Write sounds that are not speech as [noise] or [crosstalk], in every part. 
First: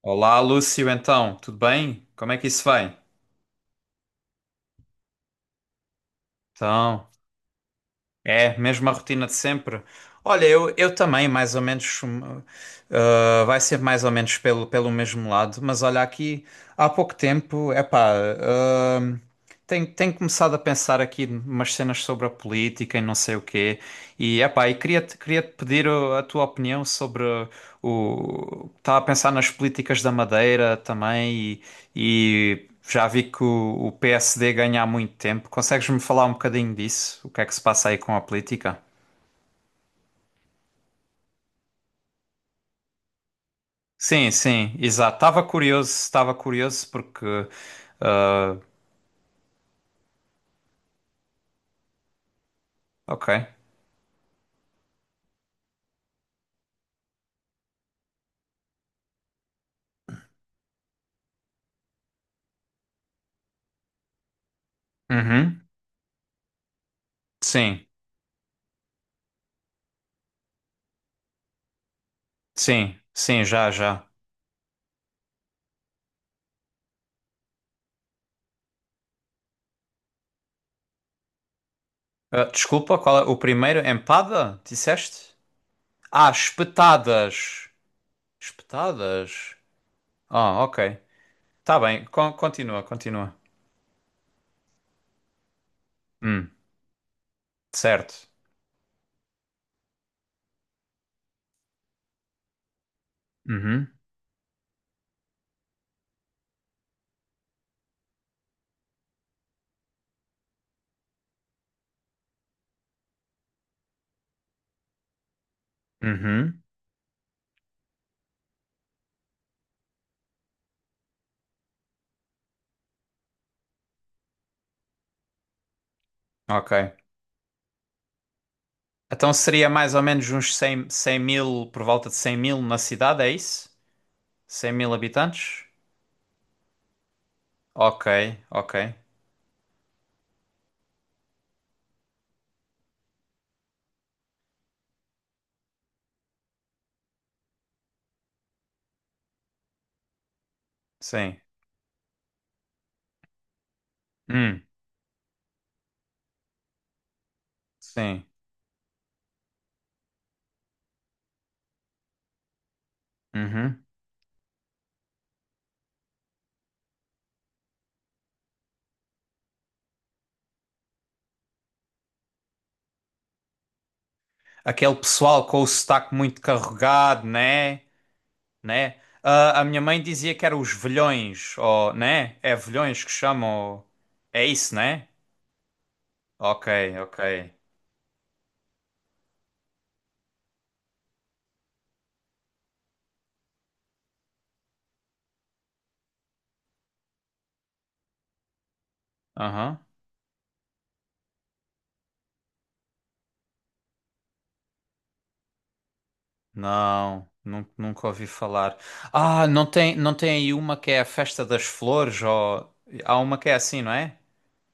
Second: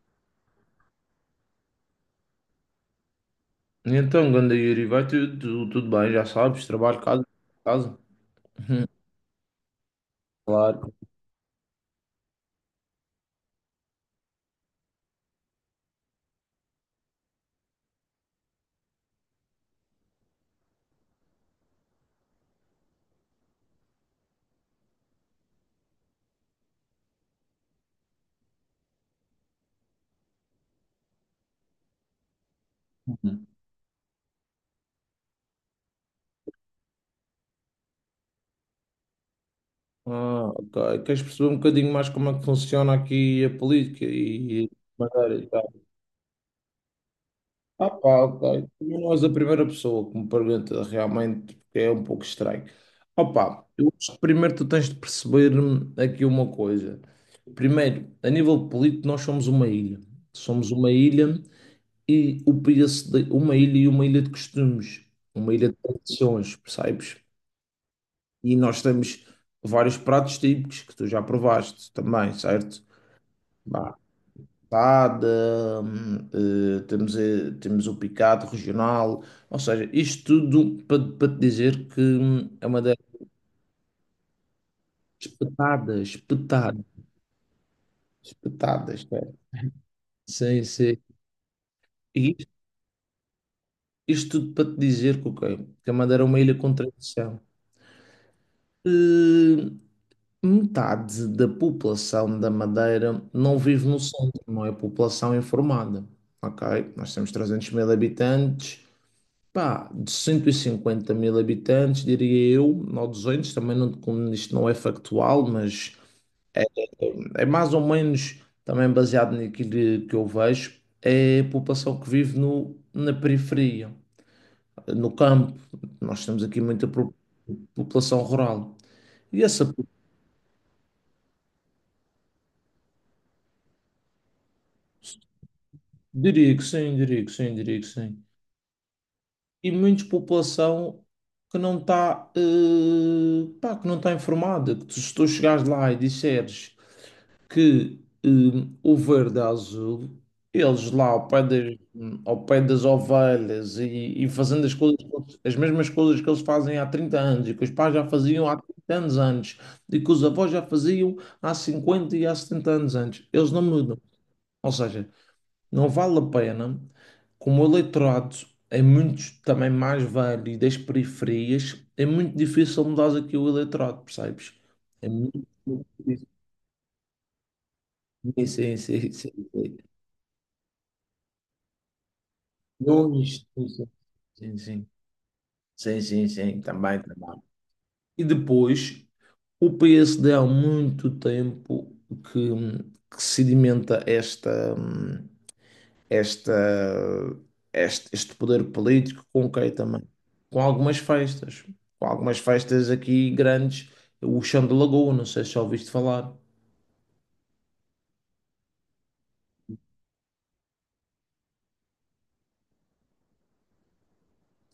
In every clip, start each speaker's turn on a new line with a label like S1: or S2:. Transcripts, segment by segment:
S1: Olá, Lúcio, então, tudo bem? Como é que isso vai?
S2: Então, ganda Yuri, vai bem, já sabes, trabalho,
S1: Então,
S2: casa, casa.
S1: é,
S2: Hum,
S1: mesma rotina de sempre. Olha, eu,
S2: Claro.
S1: eu também, mais ou menos, vai ser mais ou menos pelo mesmo lado, mas olha, aqui há pouco tempo, epá, hum, tenho começado a pensar aqui umas cenas sobre a política e não sei o quê, e epá, e queria-te pedir a tua opinião sobre o... Estava a pensar nas políticas da Madeira também e já vi que
S2: Hum.
S1: o PSD ganha há muito tempo. Consegues-me falar um bocadinho disso? O que é que se passa aí com a política?
S2: Ah, ok. Queres perceber um bocadinho mais como é que funciona aqui a política
S1: Sim,
S2: e
S1: sim, exato.
S2: Madeira e tal?
S1: Estava curioso porque.
S2: Ah, pá,
S1: Ah,
S2: ok. Também não és a primeira pessoa que me pergunta realmente, porque é um pouco estranho. Opa,
S1: ok.
S2: pá, eu acho que primeiro tu tens de perceber aqui uma coisa. Primeiro, a nível político, nós somos uma ilha. Somos uma ilha e o preço de uma ilha e uma ilha de costumes, uma
S1: Uhum.
S2: ilha de tradições, percebes?
S1: Sim,
S2: E nós temos vários pratos típicos que tu já provaste também, certo?
S1: sim, sim, já,
S2: Bah,
S1: já.
S2: tada, temos o picado regional, ou seja, isto tudo para te dizer que
S1: Ah,
S2: é uma das
S1: desculpa, qual é o primeiro? Empada? Disseste?
S2: espetadas,
S1: Ah,
S2: espetadas,
S1: espetadas.
S2: espetadas, é.
S1: Espetadas? Ah,
S2: Sim, sim.
S1: ok. Tá bem,
S2: E isto,
S1: continua, continua.
S2: isto tudo para te dizer que, ok, que a Madeira é uma
S1: Hum,
S2: ilha com tradição.
S1: certo.
S2: Eh, Metade da população da Madeira não vive
S1: Uhum,
S2: no centro, não é população informada. Ok? Nós temos 300 mil habitantes, pá, de 150 mil habitantes, diria eu, ou 200, também não, como isto não é factual, mas
S1: uhum,
S2: é mais ou menos também baseado naquilo que eu vejo, é a população que vive na periferia, no campo. Nós temos aqui muita
S1: ok.
S2: população rural.
S1: Então
S2: E
S1: seria
S2: essa,
S1: mais ou menos uns cem 100 mil, por volta de 100 mil na cidade, é isso? Cem mil habitantes?
S2: diria que sim, diria que sim, diria que
S1: Ok,
S2: sim.
S1: ok.
S2: E muita população que não está, pá, que não está informada. Se tu chegares lá e disseres que o verde é azul, eles lá
S1: Sim.
S2: ao pé das ovelhas e
S1: Hum,
S2: fazendo as coisas, as mesmas coisas que eles fazem há 30 anos e que os pais já
S1: sim.
S2: faziam há 30 anos antes e que os avós já faziam há 50 e há 70 anos antes, eles não
S1: Uhum.
S2: mudam. Ou seja, não vale a pena, como o eleitorado é muito também mais velho e das periferias, é muito difícil mudar aqui o eleitorado, percebes?
S1: Aquele
S2: É
S1: pessoal
S2: muito
S1: com o sotaque
S2: difícil.
S1: muito carregado, né?
S2: Sim, sim,
S1: Né?
S2: sim, sim,
S1: Ah, a
S2: sim.
S1: minha mãe dizia que eram os velhões, ou, né? É velhões que
S2: Nunes, sim,
S1: chamam. É
S2: sim,
S1: isso,
S2: sim.
S1: né?
S2: Sim, sim, sim, sim,
S1: Ok,
S2: também,
S1: ok.
S2: também. E depois, o PSD há muito tempo que, que sedimenta esta, este poder político com o
S1: Aham.
S2: também? Com algumas festas. Com algumas festas aqui grandes. O Chão de Lagoa, não sei se já ouviste falar.
S1: Não, nunca ouvi falar. Ah, não tem, não tem aí uma que é a Festa das Flores, ou há uma que é assim, não é?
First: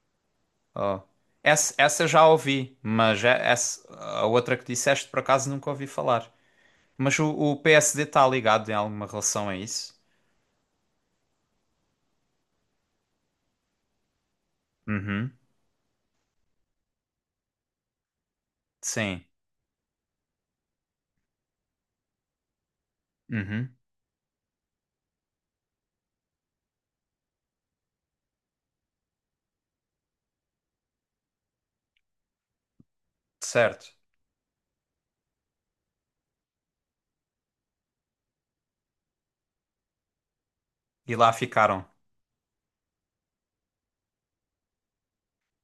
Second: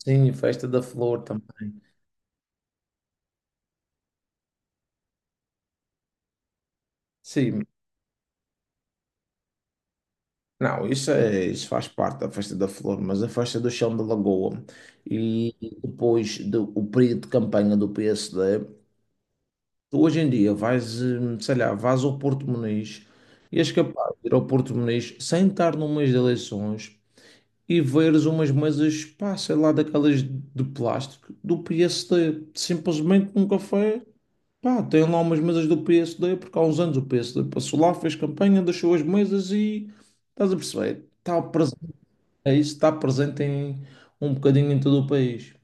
S2: Sim, Festa da
S1: Oh.
S2: Flor
S1: Essa,
S2: também.
S1: essa já ouvi, mas essa, a outra que disseste por acaso nunca ouvi falar. Mas o
S2: Sim,
S1: PSD está ligado em alguma relação a isso?
S2: não, isso, é, isso faz parte da Festa da Flor, mas a Festa do Chão de Lagoa
S1: Uhum,
S2: e depois do o período de campanha do PSD,
S1: sim,
S2: tu hoje em dia sei lá, vais ao Porto Muniz e és
S1: uhum,
S2: capaz de ir ao Porto Muniz sem estar no mês de eleições e veres umas mesas, pá, sei lá, daquelas de plástico do PSD. Simplesmente num
S1: certo.
S2: café, pá, tem lá umas mesas do PSD, porque há uns anos o PSD passou lá, fez campanha, deixou as mesas e estás a perceber?
S1: E lá
S2: Está
S1: ficaram.
S2: presente, é isso, está presente em um bocadinho em todo o país.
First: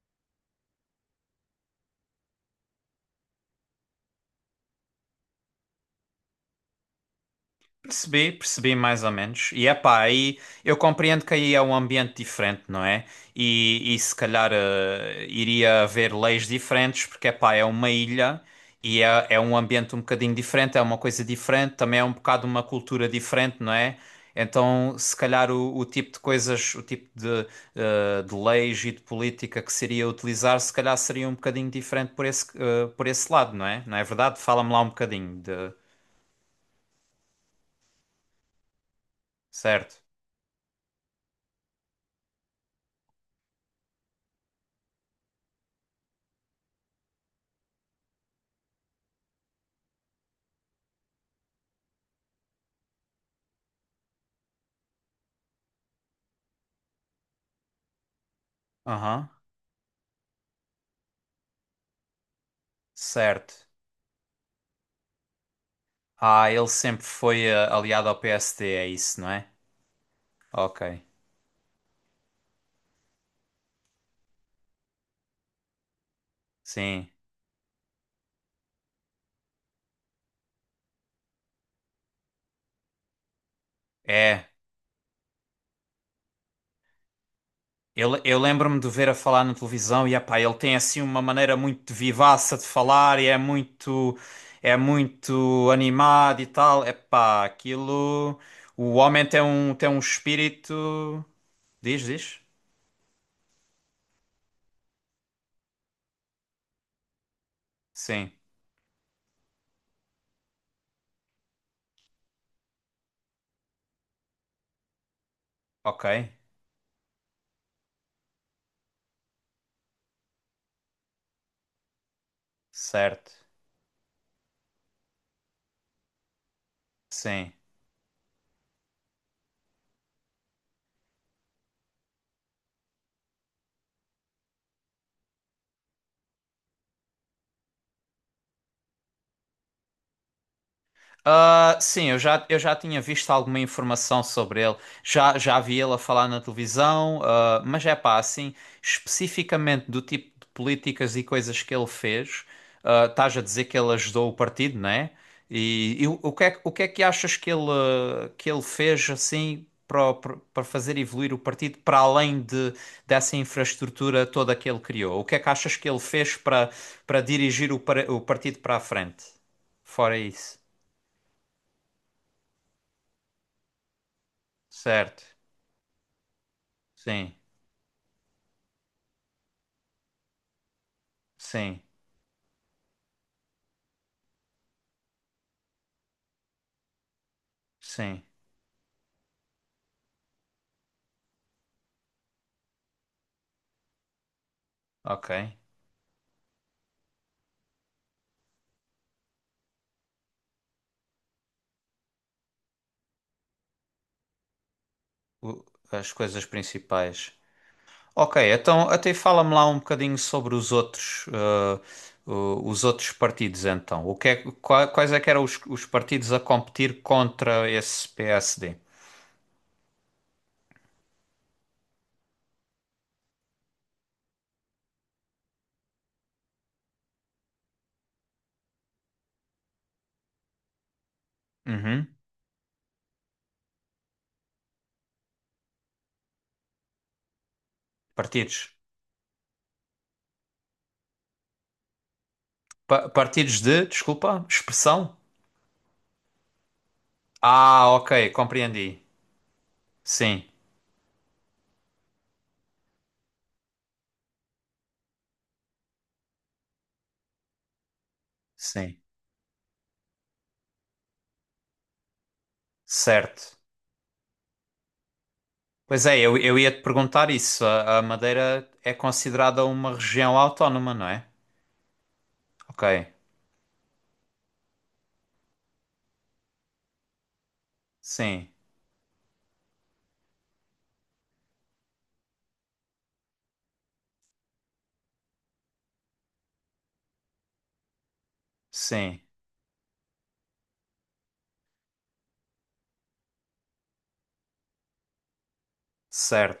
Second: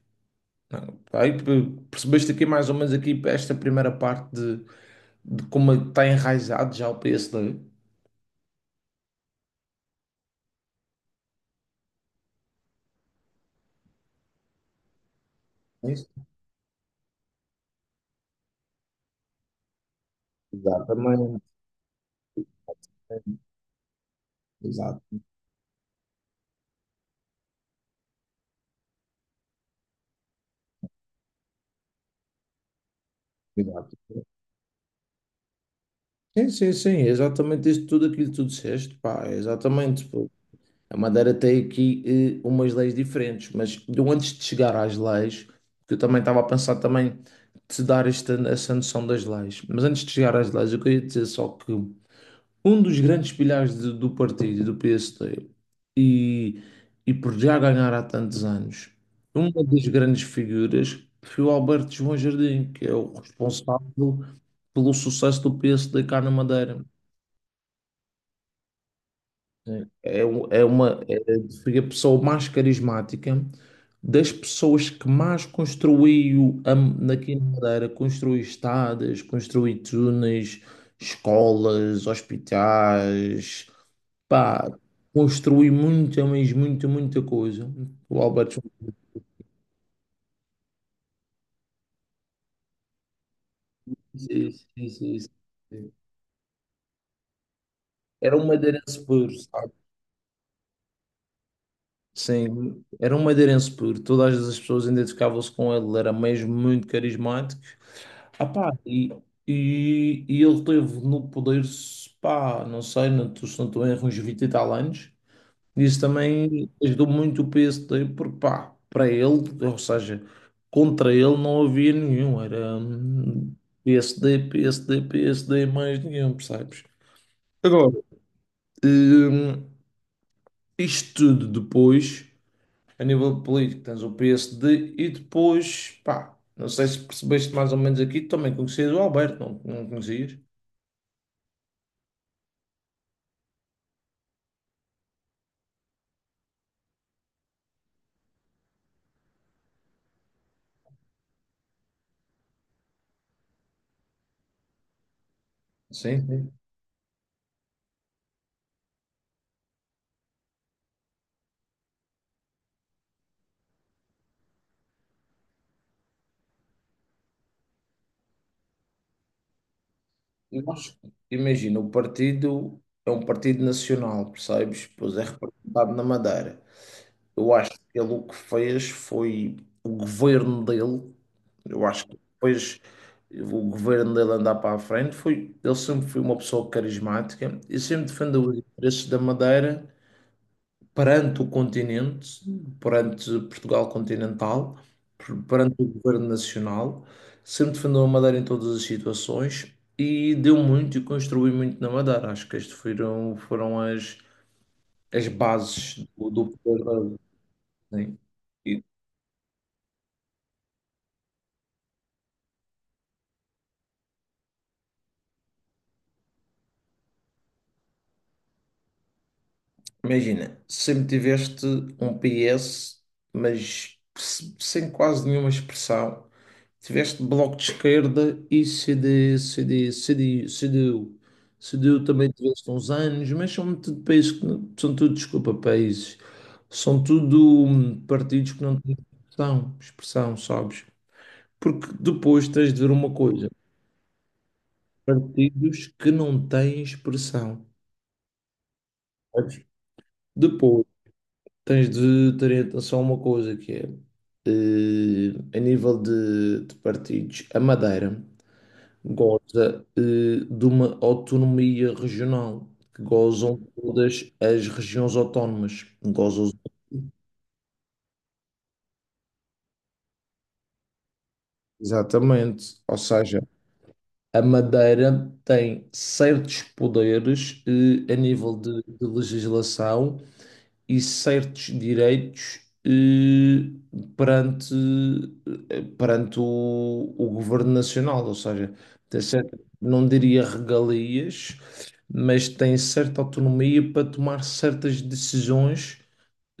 S2: Percebeste aqui mais ou menos aqui esta primeira parte de como está enraizado já o PSD.
S1: Percebi, percebi mais ou menos. E é pá, aí eu compreendo que aí é um ambiente diferente, não é? E se calhar iria
S2: Isso,
S1: haver leis diferentes, porque é pá, é uma ilha e é, é um ambiente um bocadinho diferente, é uma coisa
S2: exatamente.
S1: diferente, também é um bocado uma cultura diferente, não é? Então,
S2: Exato,
S1: se calhar o tipo de coisas, o tipo de, de leis e de política que seria utilizar, se calhar seria um bocadinho diferente por esse, por esse lado, não é? Não
S2: exato.
S1: é verdade? Fala-me lá um bocadinho de...
S2: Sim, sim, sim, é exatamente isso, tudo aquilo que tu disseste, pá, é
S1: Certo.
S2: exatamente. Pô. A Madeira tem aqui umas leis diferentes, mas eu antes de chegar às leis, que eu também estava a pensar também te dar essa noção das leis, mas antes de chegar às leis, eu queria dizer só que um dos grandes pilares do partido, do PSD, e, e por já ganhar há tantos anos,
S1: Aham.
S2: uma das grandes figuras foi o Alberto João Jardim, que é o
S1: Certo.
S2: responsável pelo sucesso do PSD cá na
S1: Ah, ele
S2: Madeira.
S1: sempre foi aliado ao PSD, é isso, não é?
S2: É, um- é
S1: Ok.
S2: uma, é, foi a pessoa mais carismática, das pessoas que mais construiu
S1: Sim.
S2: aqui na Madeira, construiu estradas, construiu túneis, escolas, hospitais,
S1: É.
S2: pá, construiu muita, mas muita, muita coisa. O
S1: Eu
S2: Alberto
S1: lembro-me de o ver a falar na televisão e, epá, ele tem assim uma maneira muito vivaça de falar e
S2: Sim,
S1: é
S2: sim, sim, sim,
S1: muito animado e tal. Epá,
S2: era
S1: aquilo...
S2: um
S1: O
S2: madeirense
S1: homem
S2: puro, sabe?
S1: tem um espírito... Diz, diz?
S2: Sim, era um madeirense puro. Todas as pessoas identificavam-se com ele, ele era mesmo muito carismático.
S1: Sim.
S2: Ah, pá, e ele teve no poder, pá, não sei, não estou se não estou em erro, uns 20 e tal anos. Isso
S1: Ok.
S2: também ajudou muito o PSD, porque, pá, para ele, ou seja, contra ele não havia nenhum. Era
S1: Certo.
S2: PSD, PSD, PSD, mais nenhum, percebes?
S1: Sim.
S2: Agora, hum, isto tudo depois, a nível político, tens o PSD e depois, pá, não sei se percebeste mais ou menos aqui, também conhecias o Alberto, não, não conhecias?
S1: Ah, sim, eu já tinha visto alguma informação sobre ele, já, já vi ele a falar na televisão, ah, mas é pá, assim, especificamente do tipo de políticas e coisas que ele fez, ah, estás a dizer que ele ajudou o partido, não é? E
S2: Sim,
S1: o que é,
S2: sim.
S1: o que é que achas que ele, ah, que ele fez assim para, para para fazer evoluir o partido para além de, dessa infraestrutura toda que ele criou? O que é que achas que ele fez para, para dirigir o partido para a frente? Fora isso.
S2: Nós, imagina, o partido é um partido nacional, percebes? Pois
S1: Certo.
S2: é representado na Madeira.
S1: Sim,
S2: Eu acho que ele o que fez foi o governo dele,
S1: sim,
S2: eu acho que depois o governo dele andar para a frente, ele sempre foi uma pessoa carismática e sempre
S1: sim.
S2: defendeu os interesses da Madeira perante o continente, perante Portugal continental,
S1: Ok.
S2: perante o governo nacional, sempre defendeu a Madeira em todas as situações e deu muito e construiu muito na Madeira. Acho que estas foram as
S1: O-
S2: bases
S1: As coisas
S2: do poder da.
S1: principais.
S2: Sim.
S1: Ok,
S2: E,
S1: então até fala-me lá um bocadinho sobre os outros, os outros partidos então. O que quais é que eram os partidos a competir contra esse PSD?
S2: Imagina, sempre tiveste um PS, mas sem quase nenhuma expressão. Tiveste bloco de esquerda e CDU. CDU
S1: Uhum.
S2: também tiveste uns anos, mas são tudo países que não, são tudo, desculpa, países. São tudo partidos
S1: Partidos.
S2: que não têm expressão, expressão, sabes? Porque depois tens de ver uma coisa,
S1: Partidos de, desculpa, expressão?
S2: partidos que não têm expressão,
S1: Ah, ok, compreendi.
S2: sabes?
S1: Sim,
S2: Depois tens de ter atenção a uma coisa que é, a nível de partidos, a Madeira
S1: sim.
S2: goza de uma autonomia regional, que
S1: Certo.
S2: gozam todas as regiões autónomas.
S1: Pois é,
S2: Gozam
S1: eu ia te perguntar isso. A Madeira é considerada uma região autónoma, não é?
S2: exatamente.
S1: Ok.
S2: Ou seja, a Madeira tem certos poderes a
S1: Sim,
S2: nível de legislação e certos direitos perante, perante o governo nacional, ou seja,
S1: sim,
S2: tem certa, não diria regalias, mas tem certa autonomia para tomar certas decisões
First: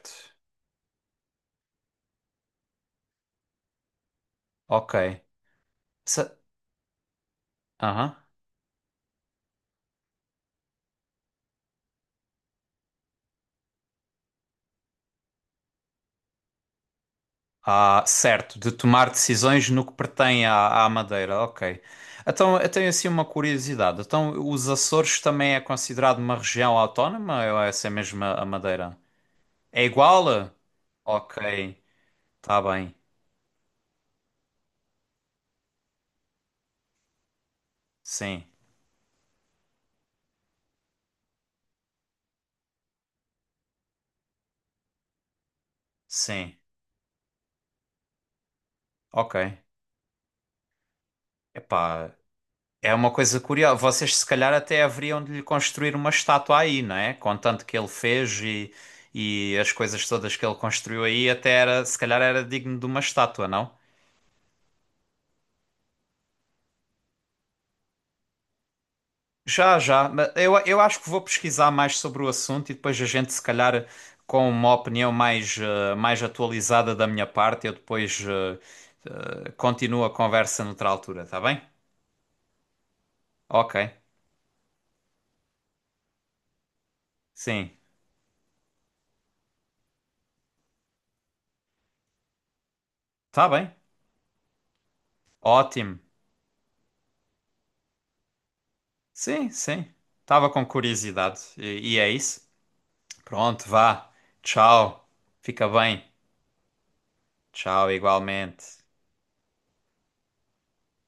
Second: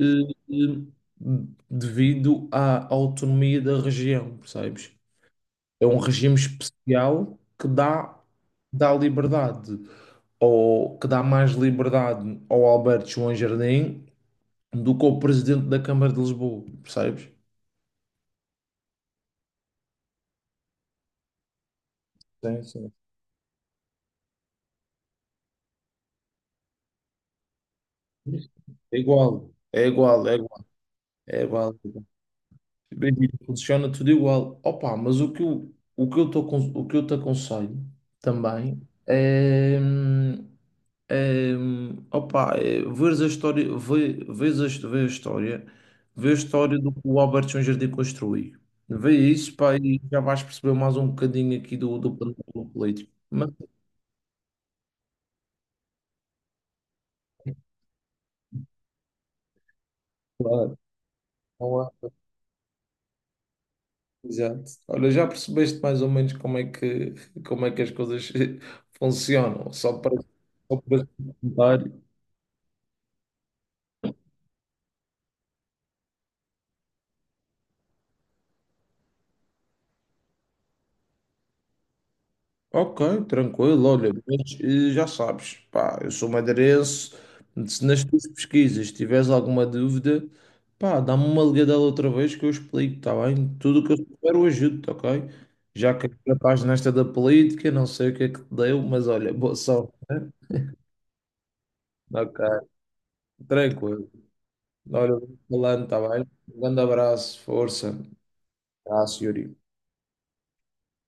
S2: eh, eh, devido à autonomia da região, percebes?
S1: Ok.
S2: É um regime
S1: Se-
S2: especial que
S1: Aham.
S2: dá liberdade, ou que dá mais liberdade ao Alberto João Jardim do que o presidente da Câmara de Lisboa, percebes?
S1: Ah, certo, de tomar decisões no que pertém à, à Madeira, ok. Então,
S2: Sim,
S1: eu tenho
S2: sim.
S1: assim uma curiosidade. Então, os Açores também é considerado uma região autónoma ou é essa mesmo a Madeira?
S2: É igual,
S1: É
S2: é
S1: igual?
S2: igual, é igual, é igual.
S1: Ok, tá bem.
S2: Bem, funciona tudo igual. Opa, mas o que eu te aconselho
S1: Sim,
S2: também é, opa, é veres a história, vê a história, vê a
S1: sim,
S2: história do que o Albert Jardim construiu. Vê
S1: ok.
S2: isso, pá, e já vais perceber mais um bocadinho aqui
S1: Epá.
S2: do plano
S1: É uma
S2: político.
S1: coisa curiosa. Vocês, se calhar, até haveriam de lhe construir uma estátua aí, não é? Com tanto que ele fez e as coisas todas que ele
S2: Claro.
S1: construiu aí, até era, se calhar, era digno de uma estátua, não?
S2: Exato. Olha, já percebeste mais ou menos como é que as coisas [laughs] funcionam,
S1: Já, já. Mas Eu,
S2: só
S1: eu
S2: para
S1: acho que
S2: esse
S1: vou pesquisar mais
S2: comentário.
S1: sobre o assunto e depois a gente, se calhar, com uma opinião mais, mais atualizada da minha parte, eu depois continuo a conversa noutra altura, tá bem?
S2: Ok,
S1: Ok.
S2: tranquilo, olha, mas já sabes, pá, eu sou madeirense,
S1: Sim.
S2: se nas tuas pesquisas tiveres alguma dúvida, pá, dá-me uma ligadela outra vez que eu explico, está
S1: Tá
S2: bem?
S1: bem.
S2: Tudo o que eu souber eu ajudo, ok? Já
S1: Ótimo.
S2: que já estás nesta da política, não sei o que é que te deu, mas olha,
S1: Sim,
S2: boa
S1: sim.
S2: sorte, né?
S1: Tava com curiosidade. E é isso.
S2: Ok,
S1: Pronto,
S2: tranquilo.
S1: vá. Tchau.
S2: Olha, eu vou
S1: Fica
S2: falando, tá
S1: bem.
S2: bem? Um grande abraço,
S1: Tchau,
S2: força.
S1: igualmente.
S2: Abraço, Yuri.